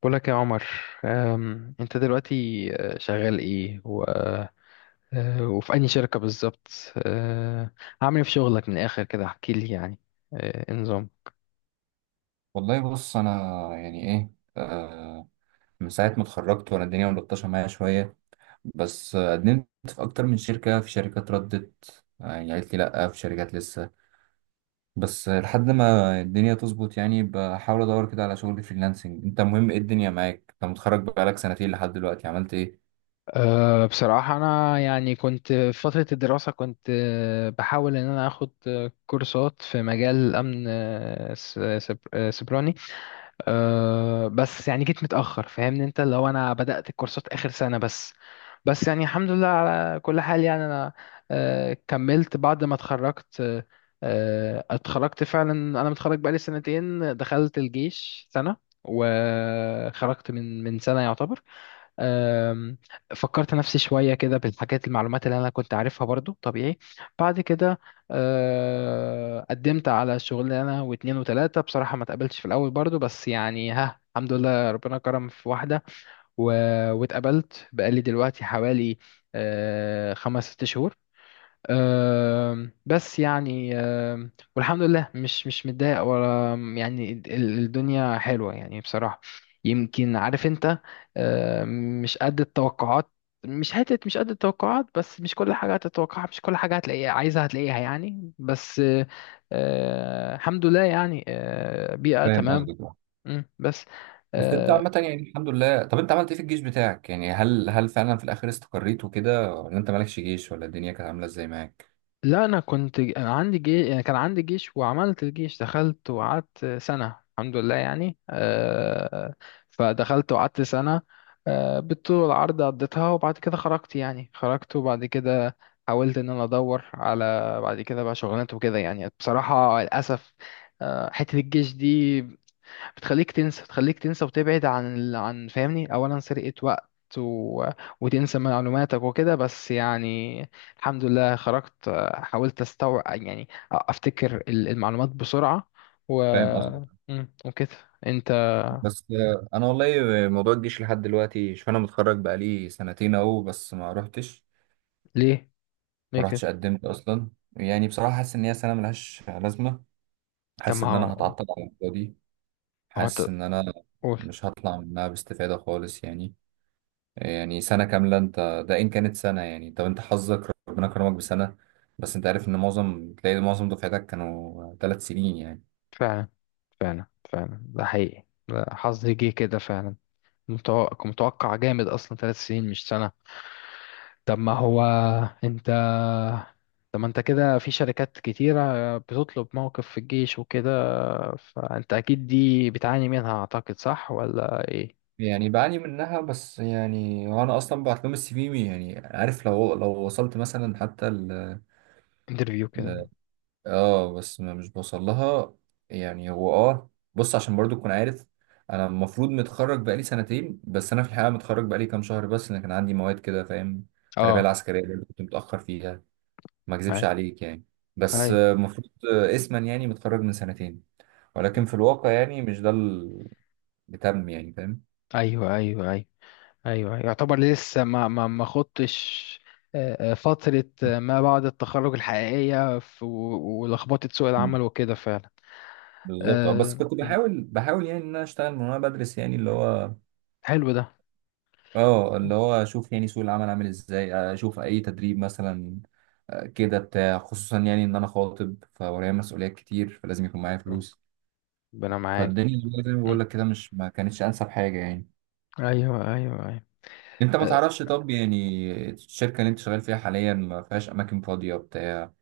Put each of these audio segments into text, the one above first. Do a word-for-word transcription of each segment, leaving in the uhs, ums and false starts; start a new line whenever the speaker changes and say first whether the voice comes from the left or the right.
left: بقولك يا عمر. أم، انت دلوقتي آه، شغال ايه و... آه، وفي أي شركة بالظبط؟ آه، عامل ايه في شغلك من الآخر كده احكي لي يعني. آه، إيه النظام؟
right: والله بص انا، يعني ايه، آه من ساعه ما اتخرجت وانا الدنيا ملطشه معايا شويه. بس آه، قدمت في اكتر من شركه، في شركات ردت، آه، يعني قالت لي لا، في شركات لسه. بس آه، لحد ما الدنيا تظبط، يعني بحاول ادور كده على شغل فريلانسنج. انت مهم ايه الدنيا معاك؟ انت متخرج بقالك سنتين، لحد دلوقتي عملت ايه؟
left: أه بصراحة أنا يعني كنت في فترة الدراسة كنت آه، بحاول إن أنا أخد آه، كورسات في مجال الأمن، آه، س- سب- آه، سيبراني. أه بس يعني جيت متأخر فاهمني، انت لو انا بدأت الكورسات آخر سنة بس. بس يعني الحمد لله على كل حال يعني انا أه كملت بعد ما اتخرجت. أه آه، اتخرجت فعلا. انا متخرج بقالي سنتين، دخلت الجيش سنة وخرجت من من سنة يعتبر. أم، فكرت نفسي شوية كده بالحاجات المعلومات اللي أنا كنت عارفها برضو طبيعي. بعد كده أه، قدمت على شغلانة واتنين وتلاتة بصراحة ما اتقبلتش في الأول برضو، بس يعني ها الحمد لله ربنا كرم في واحدة و- واتقبلت بقالي دلوقتي حوالي أه، خمس ست شهور. آم، بس يعني، آم، والحمد لله مش مش متضايق ولا يعني ال- الدنيا حلوة يعني بصراحة، يمكن عارف انت. آم، مش قد التوقعات. مش حتة مش قد التوقعات، بس مش كل حاجة هتتوقعها، مش كل حاجة هتلاقيها عايزها هتلاقيها يعني. بس آه، آه، الحمد لله يعني آه، بيئة
right: فاهم
left: تمام.
right: قصدك، آه.
left: مم، بس
right: بس انت
left: آه،
right: عامه يعني الحمد لله. طب انت عملت ايه في الجيش بتاعك؟ يعني هل هل فعلا في الاخر استقريت وكده، ولا انت مالكش جيش، ولا الدنيا كانت عامله ازاي معاك؟
left: لا انا كنت عندي جيش، يعني كان عندي جيش وعملت الجيش، دخلت وقعدت سنة. الحمد لله يعني. آه، فدخلت وقعدت سنة آه، بالطول والعرض قضيتها، وبعد كده خرجت يعني، خرجت وبعد كده حاولت ان انا ادور على، بعد كده بقى شغلانات وكده يعني. بصراحة للاسف آه، حتة الجيش دي بتخليك تنسى، تخليك تنسى وتبعد عن ال... عن، فاهمني، اولا سرقة وقت و... وتنسى معلوماتك وكده. بس يعني الحمد لله خرجت، آه، حاولت استوعب يعني افتكر ال- المعلومات بسرعة و،
right: فاهم قصدك.
left: مم، وكده. انت
right: بس آه، انا والله موضوع الجيش لحد دلوقتي، شوف، انا متخرج بقالي سنتين اهو، بس ما رحتش.
left: ليه؟ ليه
right: ما
left: كده؟
right: رحتش، قدمت اصلا. يعني بصراحه حاسس ان هي سنه ملهاش لازمه.
left: طب
right: حاسس
left: ما
right: ان انا
left: هو،
right: هتعطل على الفاضي.
left: ما هو
right: حاسس
left: أنت،
right: ان انا
left: قول.
right: مش هطلع منها باستفاده خالص، يعني. يعني سنه كامله، انت ده ان كانت سنه، يعني. طب انت حظك ربنا كرمك بسنه. بس انت عارف ان معظم، تلاقي معظم دفعتك كانوا ثلاث سنين، يعني.
left: فعلا، فعلا، فعلا ده حقيقي، ده حظي جه كده فعلا. متوقع، متوقع جامد، اصلا ثلاث سنين مش سنة. طب ما هو انت، طب ما انت كده في شركات كتيرة بتطلب موقف في الجيش وكده، فانت اكيد دي بتعاني منها اعتقد، صح ولا ايه؟
right: يعني بعاني منها، بس يعني انا اصلا بعت لهم السي في، يعني عارف، لو لو وصلت مثلا حتى ل...
left: انترفيو كده.
right: ل... اه بس ما مش بوصل لها. يعني هو، اه بص، عشان برضو تكون عارف. انا المفروض متخرج بقالي سنتين، بس انا في الحقيقه متخرج بقالي كام شهر. بس انا كان عندي مواد كده، فاهم. التربيه
left: اه.
right: العسكريه برضو كنت متاخر فيها، ما اكذبش
left: هاي.
right: عليك يعني. بس
left: هاي.
right: آه، المفروض آه، اسما يعني متخرج من سنتين، ولكن
left: مم.
right: في الواقع يعني مش ده اللي تم، يعني، فاهم.
left: ايوه، ايوه، ايوه. ايوه يعتبر لسه ما ما ما خضتش آه، آه، فترة آه، ما بعد التخرج الحقيقية، في- و- ولخبطة سوق العمل وكده فعلا.
right: بالظبط. اه بس
left: آه،
right: كنت
left: مم.
right: بحاول بحاول يعني ان انا اشتغل من وانا بدرس، يعني اللي هو،
left: حلو ده.
right: اه
left: مم.
right: اللي هو اشوف يعني سوق العمل عامل ازاي، اشوف اي تدريب مثلا آه، كده بتاع. خصوصا يعني ان انا خاطب، فورايا مسؤوليات كتير، فلازم يكون معايا فلوس.
left: ربنا معاك.
right: فالدنيا والله زي ما بقول
left: مم.
right: لك كده، مش ما كانتش انسب حاجه، يعني.
left: ايوه، ايوه، ايوه.
right: انت ما تعرفش، طب يعني الشركه اللي انت شغال فيها حاليا ما فيهاش اماكن فاضيه، بتاع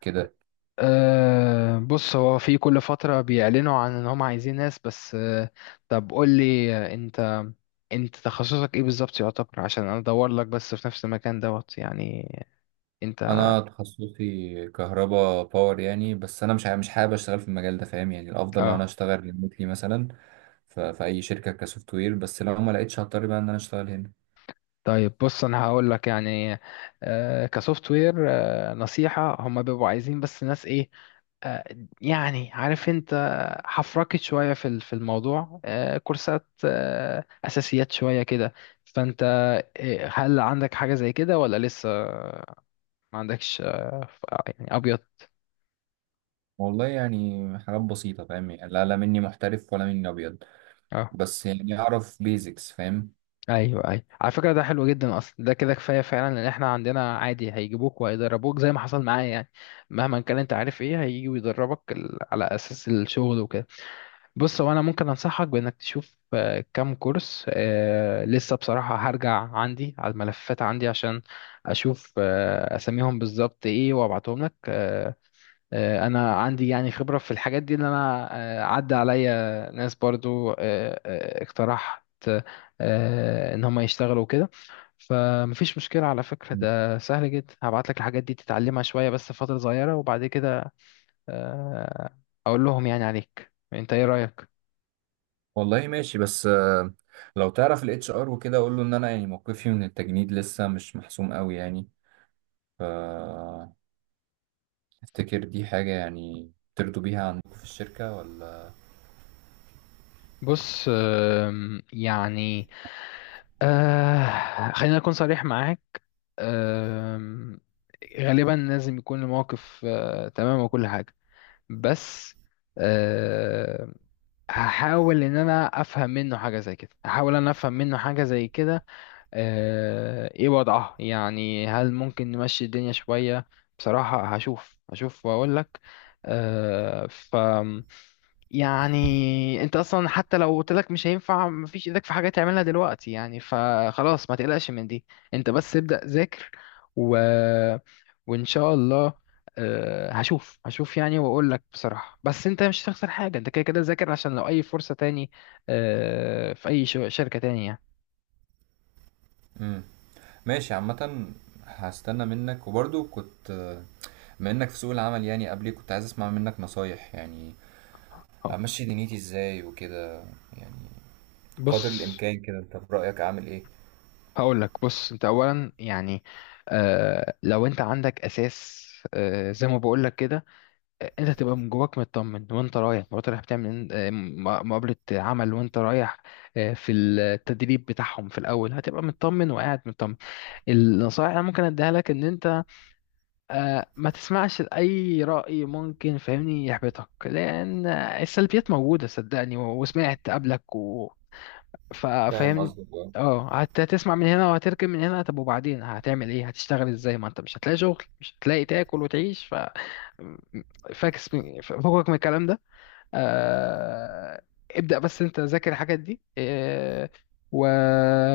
right: كده؟
left: أه بص هو في كل فترة بيعلنوا عن ان هم عايزين ناس، بس أه طب قول لي آه، انت انت تخصصك ايه بالظبط يعتبر، عشان انا ادور لك بس في نفس المكان دوت يعني. انت،
right: انا تخصصي كهرباء باور، يعني. بس انا مش ع- مش حابب اشتغل في المجال ده، فاهم يعني. الافضل لو انا
left: اه
right: اشتغل ريموتلي مثلا ف- في اي شركه كسوفت وير. بس لو ما لقيتش، هضطر بقى ان انا اشتغل هنا.
left: طيب بص انا هقول لك يعني آه، كسوفت وير، آه، نصيحة هم بيبقوا عايزين بس ناس ايه؟ آه، يعني عارف انت، حفركت شوية في ال- في الموضوع، آه، كورسات، آه، اساسيات شوية كده. فانت آه، هل عندك حاجة زي كده ولا لسه ما عندكش؟ آه، ف- يعني ابيض.
right: والله يعني حاجات بسيطه، فاهم يعني، لا، لا مني محترف ولا مني ابيض.
left: اه،
right: بس يعني اعرف بيزكس، فاهم.
left: ايوه، ايوه، على فكره ده حلو جدا. اصلا ده كده كفايه فعلا، لان احنا عندنا عادي هيجيبوك وهيدربوك زي ما حصل معايا يعني. مهما كان انت عارف، ايه هيجي ويدربك ال- على اساس الشغل وكده. بص هو انا ممكن انصحك بانك تشوف آه، كام كورس، آه، لسه بصراحه هرجع عندي على الملفات عندي عشان اشوف آه، اساميهم بالظبط ايه وابعتهم لك. آه، آه، انا عندي يعني خبره في الحاجات دي، ان انا آه، عدى عليا ناس برضو آه، آه، اقترحت آه، ان هم يشتغلوا كده. فمفيش مشكله على فكره،
right: مم.
left: ده سهل جدا. هبعت لك الحاجات دي تتعلمها شويه بس فتره صغيره، وبعد كده آه، اقول لهم يعني عليك. انت ايه رايك؟
right: والله ماشي. بس آه، لو تعرف الاتش ار وكده، اقول له ان انا يعني موقفي من التجنيد لسه مش محسوم قوي، يعني. ف افتكر دي حاجه يعني ترضوا بيها عندكم في الشركه، ولا؟
left: بص آم، يعني آه، خلينا اكون صريح معاك. آم، غالبا لازم يكون الموقف آه، تمام وكل حاجه. بس أه هحاول ان انا افهم منه حاجه زي كده، هحاول ان انا افهم منه حاجه زي كده. أه ايه وضعها يعني، هل ممكن نمشي الدنيا شويه؟ بصراحه هشوف، هشوف واقول لك. أه ف يعني انت اصلا حتى لو قلت لك مش هينفع مفيش ايدك في حاجه تعملها دلوقتي يعني، فخلاص ما تقلقش من دي. انت بس ابدأ ذاكر و... وان شاء الله آه، هشوف، هشوف يعني واقول لك بصراحه. بس انت مش هتخسر حاجه، انت كده كده ذاكر، عشان لو اي فرصه تاني آه، في اي شو- شركه تانية يعني.
right: مم. ماشي عامة. هستنى منك. وبرضو كنت، بما انك في سوق العمل يعني قبلي، كنت عايز اسمع منك نصايح، يعني
left: اه
right: امشي دنيتي ازاي وكده، قدر
left: بص
right: الامكان كده. انت في رأيك اعمل ايه؟
left: هقول لك. بص انت اولا يعني، آه، لو انت عندك اساس، آه، زي ما بقول لك كده، انت تبقى من جواك مطمن. وانت رايح، وانت رايح بتعمل إن- آه، م- مقابلة عمل، وانت رايح آه، في التدريب بتاعهم في الاول هتبقى مطمن وقاعد مطمن. النصائح اللي أنا ممكن اديها لك ان انت آه، ما تسمعش لاي رأي ممكن فاهمني يحبطك، لان السلبيات موجودة صدقني و- وسمعت قبلك. فا-
right: فاهم
left: فاهمني،
right: قصدك، اه.
left: اه هت- هتسمع من هنا وهتركب من هنا. طب وبعدين هتعمل ايه، هتشتغل ازاي؟ ما انت مش هتلاقي شغل، مش هتلاقي تاكل وتعيش. ف فاكس من فوقك من الكلام ده. آه، ابدأ بس انت ذاكر الحاجات دي آه، و...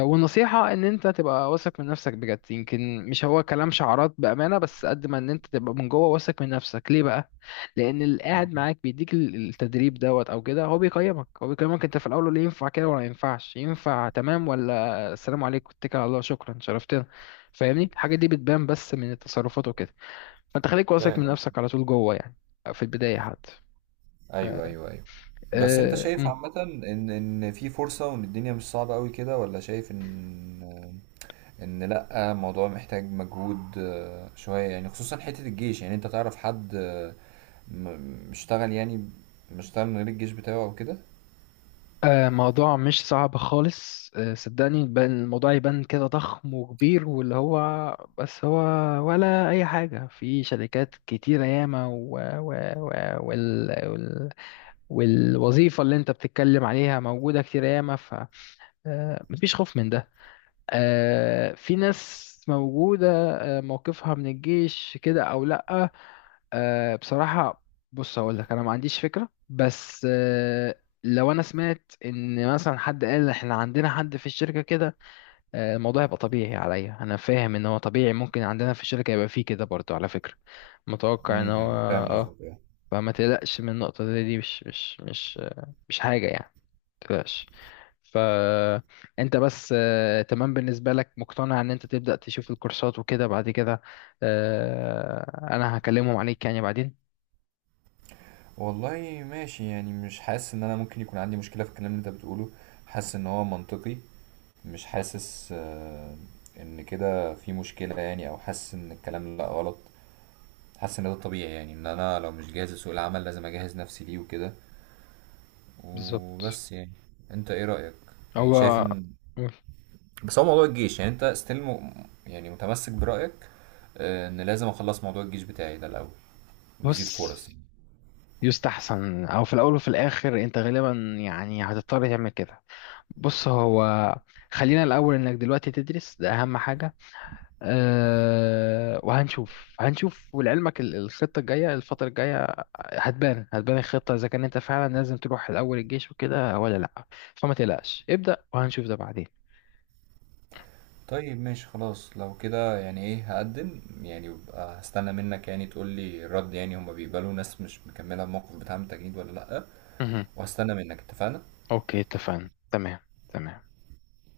left: والنصيحة ان انت تبقى واثق من نفسك بجد. يمكن مش هو كلام شعارات بأمانة، بس قد ما ان انت تبقى من جوه واثق من نفسك، ليه بقى؟ لان اللي قاعد معاك بيديك ال- التدريب دوت او كده، هو بيقيمك، هو بيقيمك انت في الاول ولا ينفع كده ولا ينفعش. ينفع تمام، ولا السلام عليكم اتكل على الله شكرا شرفتنا. فاهمني الحاجة دي بتبان بس من التصرفات وكده، فانت خليك واثق
right: فاهم
left: من نفسك
right: قصدك.
left: على طول جوه يعني، في البداية حتى.
right: ايوه، ايوه، ايوه. بس انت
left: أه...
right: شايف عامة ان ان في فرصة وان الدنيا مش صعبة قوي كده، ولا شايف ان ان لا، الموضوع محتاج مجهود آه، شوية، يعني خصوصا حتة الجيش. يعني انت تعرف حد آه، م- م- اشتغل يعني، مش اشتغل من غير الجيش بتاعه او كده؟
left: آه، موضوع مش صعب خالص آه، صدقني. بل- الموضوع يبان كده ضخم وكبير واللي هو، بس هو، ولا أي حاجة. في شركات كتيرة ياما و... و... و... وال... وال... والوظيفة اللي أنت بتتكلم عليها موجودة كتير ياما، فمفيش خوف من ده. آه، في ناس موجودة آه، موقفها من الجيش كده أو لأ. آه، بصراحة بص هقول لك، أنا ما عنديش فكرة، بس آه، لو أنا سمعت إن مثلا حد قال إحنا عندنا حد في الشركة كده، آه، الموضوع هيبقى طبيعي عليا. أنا فاهم إن هو طبيعي، ممكن عندنا في الشركة يبقى فيه كده برضه على فكرة، متوقع إن هو،
right: امم فاهم
left: آه.
right: قصدك، آه.
left: فما تقلقش من النقطة دي، دي مش مش مش آه، مش حاجة يعني، متقلقش. فانت بس آه، تمام بالنسبة لك، مقتنع ان انت تبدأ تشوف الكورسات وكده، بعد كده آه، انا هكلمهم عليك يعني بعدين.
right: والله ماشي. يعني مش حاسس ان انا ممكن يكون عندي مشكلة في الكلام اللي انت بتقوله. حاسس ان هو منطقي. مش حاسس آه، ان كده في مشكلة، يعني، او حاسس ان الكلام لا غلط. حاسس ان ده طبيعي، يعني ان انا لو مش جاهز لسوق العمل لازم اجهز نفسي ليه وكده،
left: بالظبط.
right: وبس يعني. انت ايه رأيك؟ يعني شايف
left: هو
right: ان، بس هو موضوع الجيش، يعني انت ستيل م... يعني متمسك برأيك آه، ان لازم اخلص موضوع الجيش بتاعي ده الاول،
left: بص
right: بيزيد فرص.
left: يستحسن، او في الاول وفي الاخر انت غالبا يعني هتضطر تعمل كده. بص هو، خلينا الاول انك دلوقتي تدرس، ده اهم حاجة. أه وهنشوف، هنشوف، ولعلمك ال- الخطة الجاية الفترة الجاية هتبان، هتبان الخطة إذا كان أنت فعلا لازم تروح الأول الجيش وكده ولا لأ. فما تقلقش، ابدأ وهنشوف ده بعدين.
right: طيب ماشي، خلاص لو كده. يعني ايه، هقدم يعني، وابقى هستنى منك يعني تقول لي الرد، يعني هما بيقبلوا ناس مش مكملة الموقف بتاع التجنيد ولا لأ؟
left: مهم.
right: وهستنى منك، اتفقنا.
left: أوكي اتفقنا. تمام. تمام.